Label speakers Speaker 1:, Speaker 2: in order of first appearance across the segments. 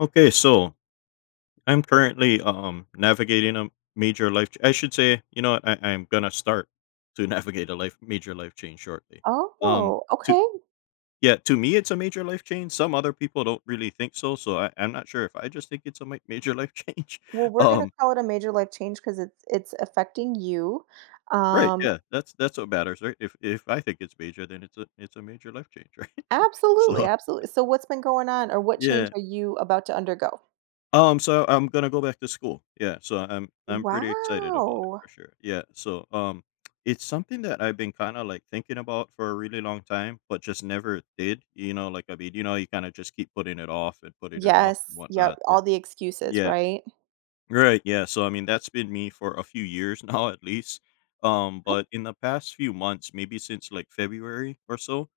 Speaker 1: Okay, so I'm currently navigating a major life. Ch- I should say, you know, what, I, I'm gonna start to navigate a life major life change shortly. Um,
Speaker 2: Oh,
Speaker 1: to
Speaker 2: okay.
Speaker 1: Yeah, to me, it's a major life change. Some other people don't really think so, so I'm not sure if I just think it's a major life change.
Speaker 2: Well, we're gonna
Speaker 1: Um,
Speaker 2: call it a major life change because it's affecting you.
Speaker 1: right?
Speaker 2: Um,
Speaker 1: Yeah, that's what matters, right? If I think it's major, then it's a major life change, right?
Speaker 2: absolutely,
Speaker 1: So
Speaker 2: absolutely. So what's been going on or what change
Speaker 1: yeah,
Speaker 2: are you about to undergo?
Speaker 1: so I'm gonna go back to school. Yeah, so I'm pretty excited about it
Speaker 2: Wow.
Speaker 1: for sure. Yeah, so it's something that I've been kind of like thinking about for a really long time, but just never did. You know, like I mean, you know, you kind of just keep putting it off and putting it off and
Speaker 2: Yes.
Speaker 1: whatnot.
Speaker 2: Yep.
Speaker 1: And
Speaker 2: All the excuses,
Speaker 1: yeah,
Speaker 2: right?
Speaker 1: right. Yeah, so I mean, that's been me for a few years now, at least.
Speaker 2: Okay.
Speaker 1: But in the past few months, maybe since like February or so,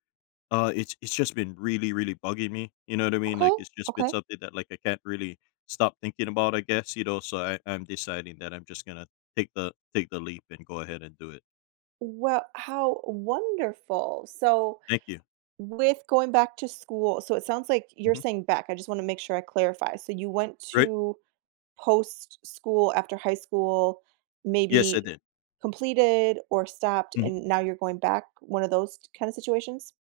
Speaker 1: it's just been really, really bugging me, you know what I mean?
Speaker 2: Okay.
Speaker 1: Like, it's just been
Speaker 2: Okay.
Speaker 1: something that, like, I can't really stop thinking about, I guess, you know, so I'm deciding that I'm just gonna take the leap and go ahead and do it.
Speaker 2: Well, how wonderful. So,
Speaker 1: Thank you.
Speaker 2: with going back to school, so it sounds like you're
Speaker 1: Mhm.
Speaker 2: saying back. I just want to make sure I clarify. So, you went
Speaker 1: Right?
Speaker 2: to post school, after high school,
Speaker 1: Yes, I
Speaker 2: maybe
Speaker 1: did.
Speaker 2: completed or stopped
Speaker 1: Mhm.
Speaker 2: and now you're going back, one of those kind of situations?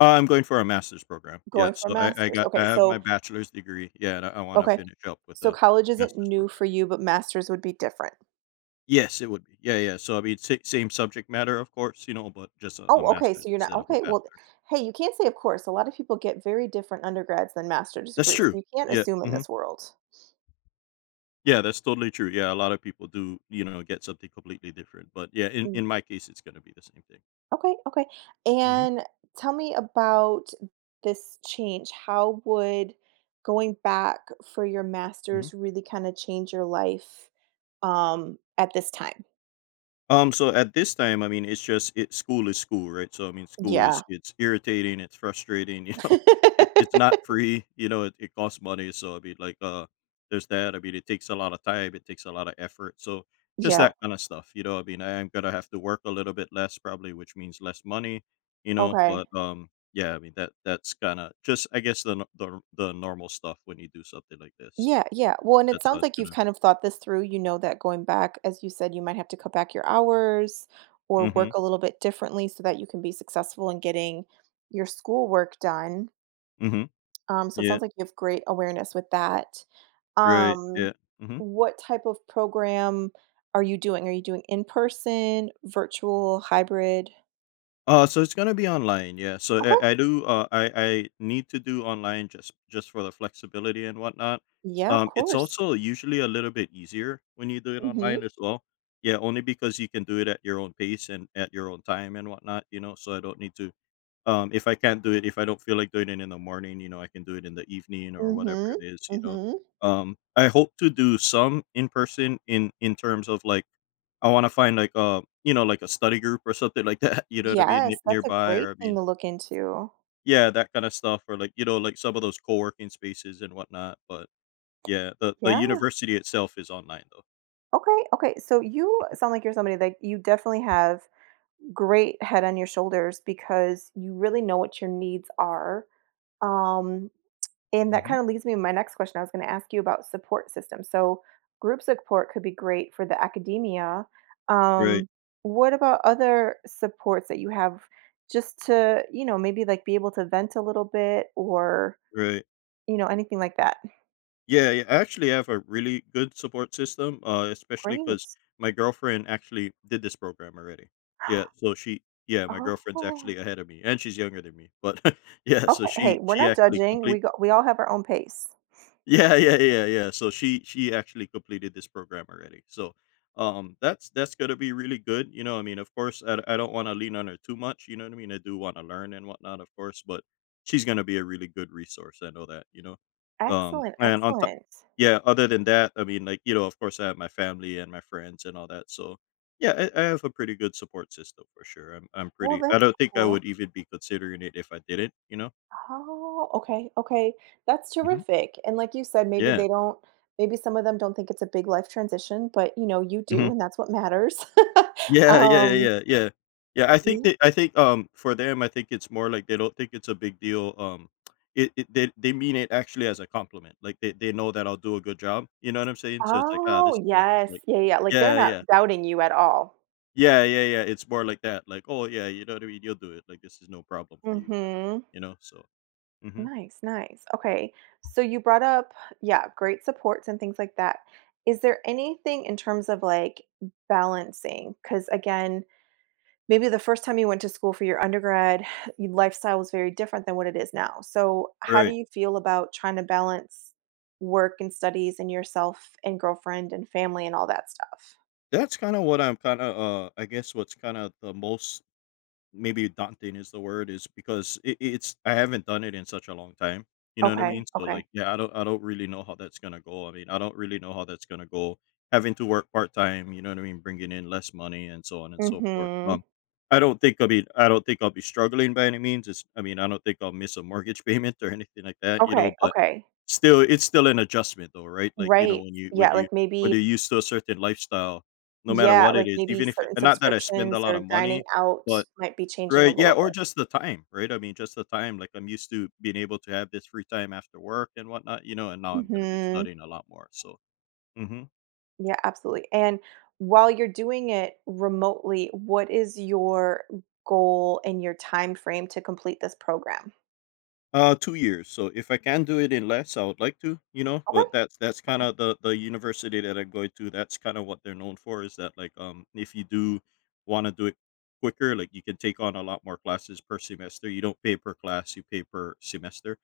Speaker 1: I'm going for a master's program. Yeah,
Speaker 2: Going for a
Speaker 1: so I I
Speaker 2: master's.
Speaker 1: got I
Speaker 2: Okay,
Speaker 1: have my
Speaker 2: so
Speaker 1: bachelor's degree. Yeah, and I wanna
Speaker 2: okay,
Speaker 1: finish up with
Speaker 2: so
Speaker 1: a
Speaker 2: college isn't
Speaker 1: master's
Speaker 2: new
Speaker 1: program.
Speaker 2: for you, but master's would be different.
Speaker 1: Yes, it would be. Yeah, yeah, so, I mean, sa same subject matter, of course, you know, but just a
Speaker 2: Oh, okay,
Speaker 1: master's
Speaker 2: so you're not
Speaker 1: instead of a
Speaker 2: okay, Well,
Speaker 1: bachelor's.
Speaker 2: hey, you can't say of course. A lot of people get very different undergrads than master's
Speaker 1: That's
Speaker 2: degrees.
Speaker 1: true.
Speaker 2: So you can't
Speaker 1: Yeah,
Speaker 2: assume in
Speaker 1: mhm.
Speaker 2: this world.
Speaker 1: Yeah, that's totally true. Yeah, a lot of people do, you know, get something completely different. But yeah, in my case, it's going to be the same thing.
Speaker 2: Okay, okay.
Speaker 1: hmm
Speaker 2: And tell me about this change. How would going back for your master's really kind of change your life at this time?
Speaker 1: so at this time, I mean, it's just it school is school, right? So I mean, school is
Speaker 2: Yeah.
Speaker 1: it's irritating, it's frustrating, you know, it, it's not free, you know, it costs money. So I mean, there's that. I mean, it takes a lot of time, it takes a lot of effort. So just
Speaker 2: Yeah.
Speaker 1: that kind of stuff, you know. I mean, I am gonna have to work a little bit less probably, which means less money, you know.
Speaker 2: Okay.
Speaker 1: But yeah, I mean that's kind of just I guess the the normal stuff when you do something like this. So
Speaker 2: Yeah, yeah. Well, and it
Speaker 1: that's how
Speaker 2: sounds
Speaker 1: it's
Speaker 2: like you've
Speaker 1: gonna.
Speaker 2: kind of thought this through. You know that going back, as you said, you might have to cut back your hours or
Speaker 1: Mm-hmm.
Speaker 2: work a little bit differently so that you can be successful in getting your schoolwork done.
Speaker 1: Mm-hmm.
Speaker 2: So it
Speaker 1: Yeah.
Speaker 2: sounds like you have great awareness with that.
Speaker 1: Right. Yeah.
Speaker 2: Um,
Speaker 1: Mm-hmm.
Speaker 2: what type of program are you doing? Are you doing in person, virtual, hybrid?
Speaker 1: So it's gonna be online, yeah. So
Speaker 2: Okay.
Speaker 1: I do, I need to do online just for the flexibility and whatnot.
Speaker 2: Yeah, of
Speaker 1: It's
Speaker 2: course.
Speaker 1: also usually a little bit easier when you do it
Speaker 2: Mhm.
Speaker 1: online as well. Yeah, only because you can do it at your own pace and at your own time and whatnot. You know, so I don't need to. If I can't do it, if I don't feel like doing it in the morning, you know, I can do it in the evening or whatever
Speaker 2: Mhm.
Speaker 1: it is. You know,
Speaker 2: Mhm.
Speaker 1: I hope to do some in person in terms of like I wanna find, like, a you know, like, a study group or something like that, you know what I mean, ne
Speaker 2: Yes, that's a
Speaker 1: nearby, or I
Speaker 2: great thing
Speaker 1: mean
Speaker 2: to look into.
Speaker 1: yeah, that kinda stuff, or, like, you know, like, some of those co-working spaces and whatnot, but yeah, the
Speaker 2: Yeah.
Speaker 1: university itself is online, though.
Speaker 2: Okay. Okay. So you sound like you're somebody that you definitely have great head on your shoulders because you really know what your needs are. Um And that
Speaker 1: Mhm.
Speaker 2: kind of leads me to my next question. I was going to ask you about support systems. So, group support could be great for the academia.
Speaker 1: Right,
Speaker 2: Um, what about other supports that you have just to, you know, maybe like be able to vent a little bit or,
Speaker 1: right.
Speaker 2: you know, anything like that?
Speaker 1: Yeah, yeah, I actually have a really good support system, especially because
Speaker 2: Great.
Speaker 1: my girlfriend actually did this program already. Yeah, so she yeah, my
Speaker 2: Oh,
Speaker 1: girlfriend's actually ahead of me, and she's younger than me, but yeah, so
Speaker 2: okay. Hey, we're
Speaker 1: she
Speaker 2: not
Speaker 1: actually
Speaker 2: judging.
Speaker 1: complete
Speaker 2: We go, we all have our own pace.
Speaker 1: Yeah, yeah, yeah, yeah. So she actually completed this program already. So that's gonna be really good. You know, I mean, of course, I don't want to lean on her too much. You know what I mean? I do want to learn and whatnot, of course, but she's gonna be a really good resource. I know that. You know, um,
Speaker 2: Excellent.
Speaker 1: and on top,
Speaker 2: Excellent.
Speaker 1: yeah. Other than that, I mean, like you know, of course, I have my family and my friends and all that. So yeah, I have a pretty good support system for sure. I'm
Speaker 2: Well,
Speaker 1: pretty. I
Speaker 2: that's
Speaker 1: don't think I would
Speaker 2: cool.
Speaker 1: even be considering it if I didn't. You know.
Speaker 2: Oh, okay, okay. That's
Speaker 1: hmm
Speaker 2: terrific. And like you said,
Speaker 1: Yeah.
Speaker 2: maybe some of them don't think it's a big life transition, but you know, you do, and that's what matters.
Speaker 1: Yeah, yeah, yeah,
Speaker 2: um,
Speaker 1: yeah, yeah. Yeah, I think
Speaker 2: yeah.
Speaker 1: that I think, for them, I think it's more like they don't think it's a big deal, it it they mean it actually as a compliment, like, they know that I'll do a good job, you know what I'm saying? So it's like, "Ah,
Speaker 2: Oh,
Speaker 1: this is nothing,"
Speaker 2: yes.
Speaker 1: like
Speaker 2: Yeah, yeah. Like they're
Speaker 1: yeah,
Speaker 2: not
Speaker 1: yeah.
Speaker 2: doubting you at all.
Speaker 1: Yeah, yeah, yeah, it's more like that, like, "Oh, yeah, you know what I mean? You'll do it, like, this is no problem for you," kinda thing,
Speaker 2: Mm-hmm.
Speaker 1: you know? So Mhm.
Speaker 2: Nice, nice. Okay. So you brought up, yeah, great supports and things like that. Is there anything in terms of like balancing? Because again, maybe the first time you went to school for your undergrad, your lifestyle was very different than what it is now. So, how do
Speaker 1: Right.
Speaker 2: you feel about trying to balance work and studies and yourself and girlfriend and family and all that stuff?
Speaker 1: That's kinda what I guess what's kinda the most maybe daunting is the word is because it it's I haven't done it in such a long time. You know what I
Speaker 2: Okay,
Speaker 1: mean? So
Speaker 2: okay.
Speaker 1: like, yeah, I don't really know how that's gonna go. I mean, I don't really know how that's gonna go. Having to work part time, you know what I mean, bringing in less money and so on and so forth.
Speaker 2: Mhm.
Speaker 1: I don't think I mean I don't think I'll be struggling by any means. It's I mean I don't think I'll miss a mortgage payment or anything like that, you know.
Speaker 2: Okay,
Speaker 1: But
Speaker 2: okay.
Speaker 1: still, it's still an adjustment though, right? Like you know
Speaker 2: Right.
Speaker 1: when you when you're used to a certain lifestyle, no matter
Speaker 2: Yeah,
Speaker 1: what it
Speaker 2: like
Speaker 1: is,
Speaker 2: maybe
Speaker 1: even if
Speaker 2: certain
Speaker 1: and not that I spend a
Speaker 2: subscriptions
Speaker 1: lot of
Speaker 2: or dining
Speaker 1: money,
Speaker 2: out
Speaker 1: but
Speaker 2: might be changing a
Speaker 1: right, yeah,
Speaker 2: little
Speaker 1: or
Speaker 2: bit.
Speaker 1: just the time, right? I mean, just the time, like, I'm used to being able to have this free time after work and whatnot, you know, and now I'm gonna be
Speaker 2: Mhm.
Speaker 1: studying a lot more, so Mhm.
Speaker 2: Yeah, absolutely, and while you're doing it remotely, what is your goal and your time frame to complete this program?
Speaker 1: 2 years, so if I can do it in less, I would like to, you know,
Speaker 2: Okay,
Speaker 1: but that's
Speaker 2: okay.
Speaker 1: kinda the university that I'm going to, that's kinda what they're known for is that, like, if you do wanna do it quicker, like, you can take on a lot more classes per semester, you don't pay per class, you pay per semester,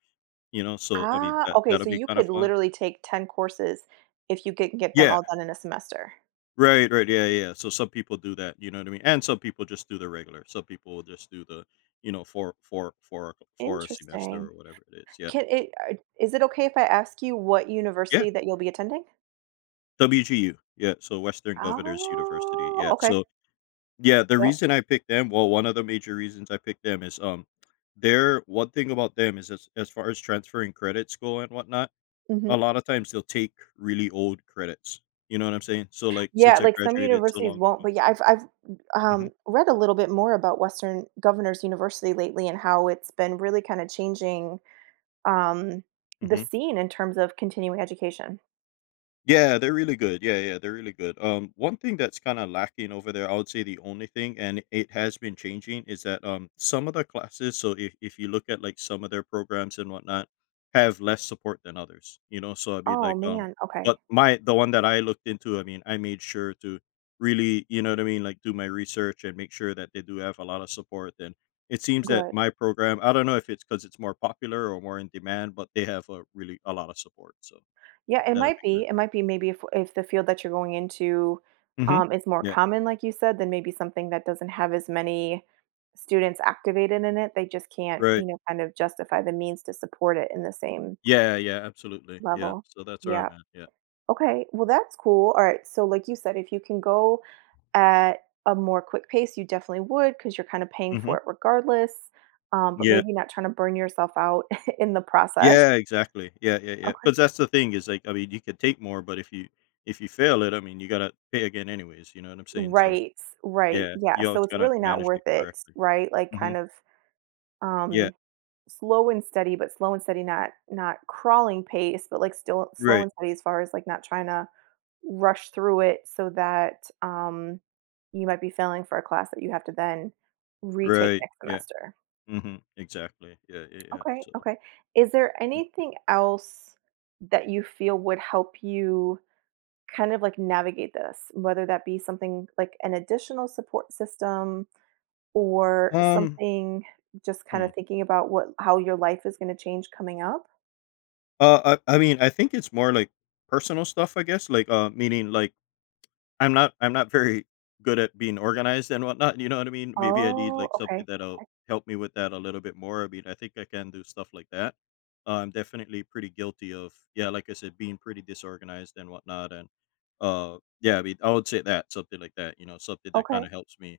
Speaker 1: you know, so, I mean,
Speaker 2: Ah,
Speaker 1: that
Speaker 2: okay,
Speaker 1: that'll
Speaker 2: so
Speaker 1: be
Speaker 2: you
Speaker 1: kinda
Speaker 2: could
Speaker 1: fun.
Speaker 2: literally take 10 courses if you could get them
Speaker 1: Yeah.
Speaker 2: all done in a semester.
Speaker 1: Right, right, yeah, yeah, yeah, so some people do that, you know what I mean? And some people just do the regular. Some people will just do the, you know, for a semester
Speaker 2: Interesting.
Speaker 1: or whatever it is. Yeah,
Speaker 2: Can it Is it okay if I ask you what
Speaker 1: yeah.
Speaker 2: university that you'll be attending?
Speaker 1: WGU, yeah. So Western Governors University,
Speaker 2: Oh,
Speaker 1: yeah.
Speaker 2: okay.
Speaker 1: So yeah, the
Speaker 2: Yep,
Speaker 1: reason I picked them, well, one of the major reasons I picked them is they're one thing about them is as far as transferring credits go and whatnot.
Speaker 2: mhm.
Speaker 1: A lot of times they'll take really old credits. You know what I'm saying? So like
Speaker 2: Yeah,
Speaker 1: since I
Speaker 2: like some
Speaker 1: graduated so long
Speaker 2: universities won't,
Speaker 1: ago.
Speaker 2: but yeah, I've I've
Speaker 1: hmm
Speaker 2: um, read a little bit more about Western Governors University lately and how it's been really kind of changing um, the scene in terms of continuing education.
Speaker 1: Yeah, they're really good. Yeah, yeah, they're really good. One thing that's kind of lacking over there, I would say the only thing, and it has been changing, is that some of the classes. So if you look at like some of their programs and whatnot, have less support than others. You know, so I mean,
Speaker 2: Oh man, okay,
Speaker 1: but my the one that I looked into, I mean, I made sure to really, you know what I mean, like do my research and make sure that they do have a lot of support. And it seems that
Speaker 2: good.
Speaker 1: my program, I don't know if it's because it's more popular or more in demand, but they have a really a lot of support. So
Speaker 2: Yeah, it
Speaker 1: that'll
Speaker 2: might
Speaker 1: be
Speaker 2: be.
Speaker 1: good.
Speaker 2: It might be maybe if the field that you're going into
Speaker 1: Mhm.
Speaker 2: is more
Speaker 1: Yeah.
Speaker 2: common, like you said, then maybe something that doesn't have as many students activated in it, they just can't,
Speaker 1: Right.
Speaker 2: you know, kind of justify the means to support it in the same
Speaker 1: Yeah, yeah, absolutely. Yeah.
Speaker 2: level.
Speaker 1: So that's where
Speaker 2: Yeah.
Speaker 1: I'm at. Yeah.
Speaker 2: Okay, well, that's cool. All right, so like you said, if you can go at a more quick pace, you definitely would because you're kind of paying
Speaker 1: Mhm.
Speaker 2: for it regardless, but
Speaker 1: Yeah.
Speaker 2: maybe not trying to burn yourself out in the process.
Speaker 1: Yeah, exactly. Yeah, yeah, yeah.
Speaker 2: Okay.
Speaker 1: Because that's the thing is like, I mean, you could take more, but if you fail it, I mean, you gotta pay again anyways. You know what I'm saying? So
Speaker 2: Right, right.
Speaker 1: yeah,
Speaker 2: Yeah,
Speaker 1: you always
Speaker 2: so it's
Speaker 1: gotta
Speaker 2: really not
Speaker 1: manage it
Speaker 2: worth it,
Speaker 1: correctly.
Speaker 2: right? Like
Speaker 1: Mhm.
Speaker 2: kind of
Speaker 1: Yeah.
Speaker 2: um slow and steady, but slow and steady, not crawling pace, but like still slow
Speaker 1: Right.
Speaker 2: and steady as far as like not trying to rush through it so that, you might be failing for a class that you have to then retake
Speaker 1: Right.
Speaker 2: next
Speaker 1: Yeah.
Speaker 2: semester.
Speaker 1: Mhm. Exactly. Yeah. Yeah. Yeah.
Speaker 2: Okay,
Speaker 1: So.
Speaker 2: okay. Is there anything else that you feel would help you kind of like navigate this, whether that be something like an additional support system or
Speaker 1: Um.
Speaker 2: something just kind
Speaker 1: hmm.
Speaker 2: of thinking about what how your life is going to change coming up?
Speaker 1: I mean, I think it's more like personal stuff, I guess. Meaning like. I'm not very good at being organized and whatnot, you know what I mean? Maybe I need,
Speaker 2: Oh,
Speaker 1: like, something
Speaker 2: okay.
Speaker 1: that'll help me with that a little bit more, I mean, I think I can do stuff like that. I'm definitely pretty guilty of yeah, like I said, being pretty disorganized and whatnot, and, yeah, I mean, I would say that, something like that, you know, something that
Speaker 2: Okay.
Speaker 1: kinda helps me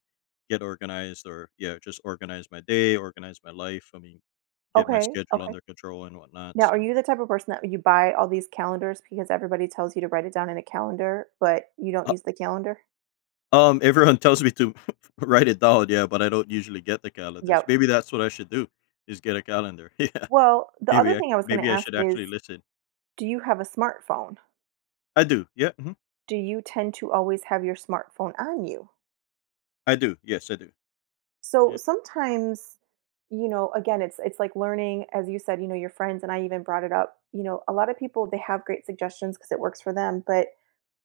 Speaker 1: get organized or, yeah, just organize my day, organize my life, I mean, get my
Speaker 2: Okay.
Speaker 1: schedule
Speaker 2: Okay.
Speaker 1: under control and whatnot,
Speaker 2: Now, are
Speaker 1: so
Speaker 2: you the type of person that you buy all these calendars because everybody tells you to write it down in a calendar, but you don't
Speaker 1: uh,
Speaker 2: use the calendar?
Speaker 1: Everyone tells me to write it down, yeah, but I don't usually get the calendars.
Speaker 2: Yep.
Speaker 1: Maybe that's what I should do, is get a calendar. Yeah,
Speaker 2: Well, the other thing I was going to
Speaker 1: maybe I
Speaker 2: ask
Speaker 1: should actually
Speaker 2: is
Speaker 1: listen.
Speaker 2: do you have a smartphone?
Speaker 1: I do, yeah, mhm,
Speaker 2: Do you tend to always have your smartphone on you?
Speaker 1: I do, yes, I do.
Speaker 2: So
Speaker 1: Yeah,
Speaker 2: sometimes, you know, again, it's like learning as you said, you know, your friends and I even brought it up, you know, a lot of people they have great suggestions because it works for them, but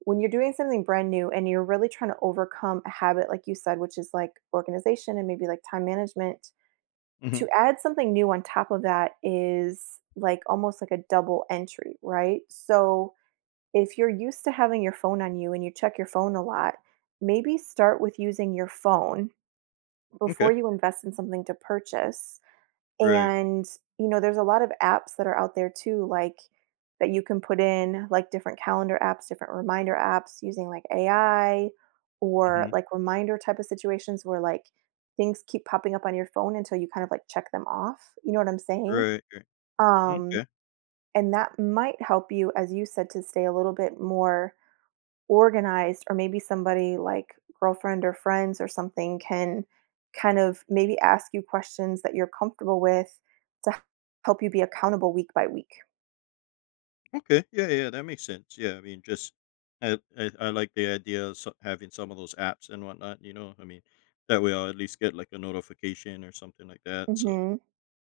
Speaker 2: when you're doing something brand new and you're really trying to overcome a habit like you said, which is like organization and maybe like time management,
Speaker 1: mhm,
Speaker 2: to add something new on top of that is like almost like a double entry, right? So if you're used to having your phone on you and you check your phone a lot, maybe start with using your phone
Speaker 1: okay,
Speaker 2: before you invest in something to purchase
Speaker 1: right,
Speaker 2: and, you know, there's a lot of apps that are out there too, like that you can put in like different calendar apps, different reminder apps using like AI or
Speaker 1: mhm,
Speaker 2: like reminder type of situations where like things keep popping up on your phone until you kind of like check them off. You know what I'm saying?
Speaker 1: right, right,
Speaker 2: Um,
Speaker 1: okay,
Speaker 2: and that might help you, as you said, to stay a little bit more organized or maybe somebody like girlfriend or friends or something can kind of maybe ask you questions that you're comfortable with to help you be accountable week by week.
Speaker 1: okay, yeah, yeah, that makes sense. Yeah, I mean, just I like the idea of having some of those apps and whatnot. You know, I mean, that way I'll at least get like a notification or something like that. So
Speaker 2: Mhm.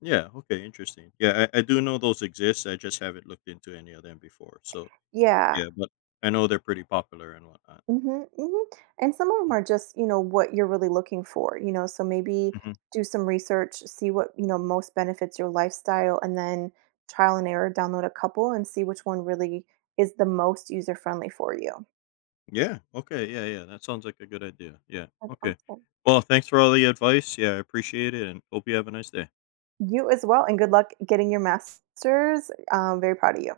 Speaker 1: yeah. Okay. Interesting. Yeah, I do know those exist. I just haven't looked into any of them before. So
Speaker 2: Yeah.
Speaker 1: yeah, but I know they're pretty popular and whatnot.
Speaker 2: Mhm. Mhm. And some of them are just, you know, what you're really looking for, you know, so maybe
Speaker 1: hmm.
Speaker 2: do some research, see what, you know, most benefits your lifestyle and then trial and error download a couple and see which one really is the most user friendly for you.
Speaker 1: Yeah. Okay. Yeah. Yeah. That sounds like a good idea. Yeah.
Speaker 2: That's
Speaker 1: Okay.
Speaker 2: awesome.
Speaker 1: Well, thanks for all the advice. Yeah, I appreciate it, and hope you have a nice day.
Speaker 2: You as well, and good luck getting your master's. I very proud of you.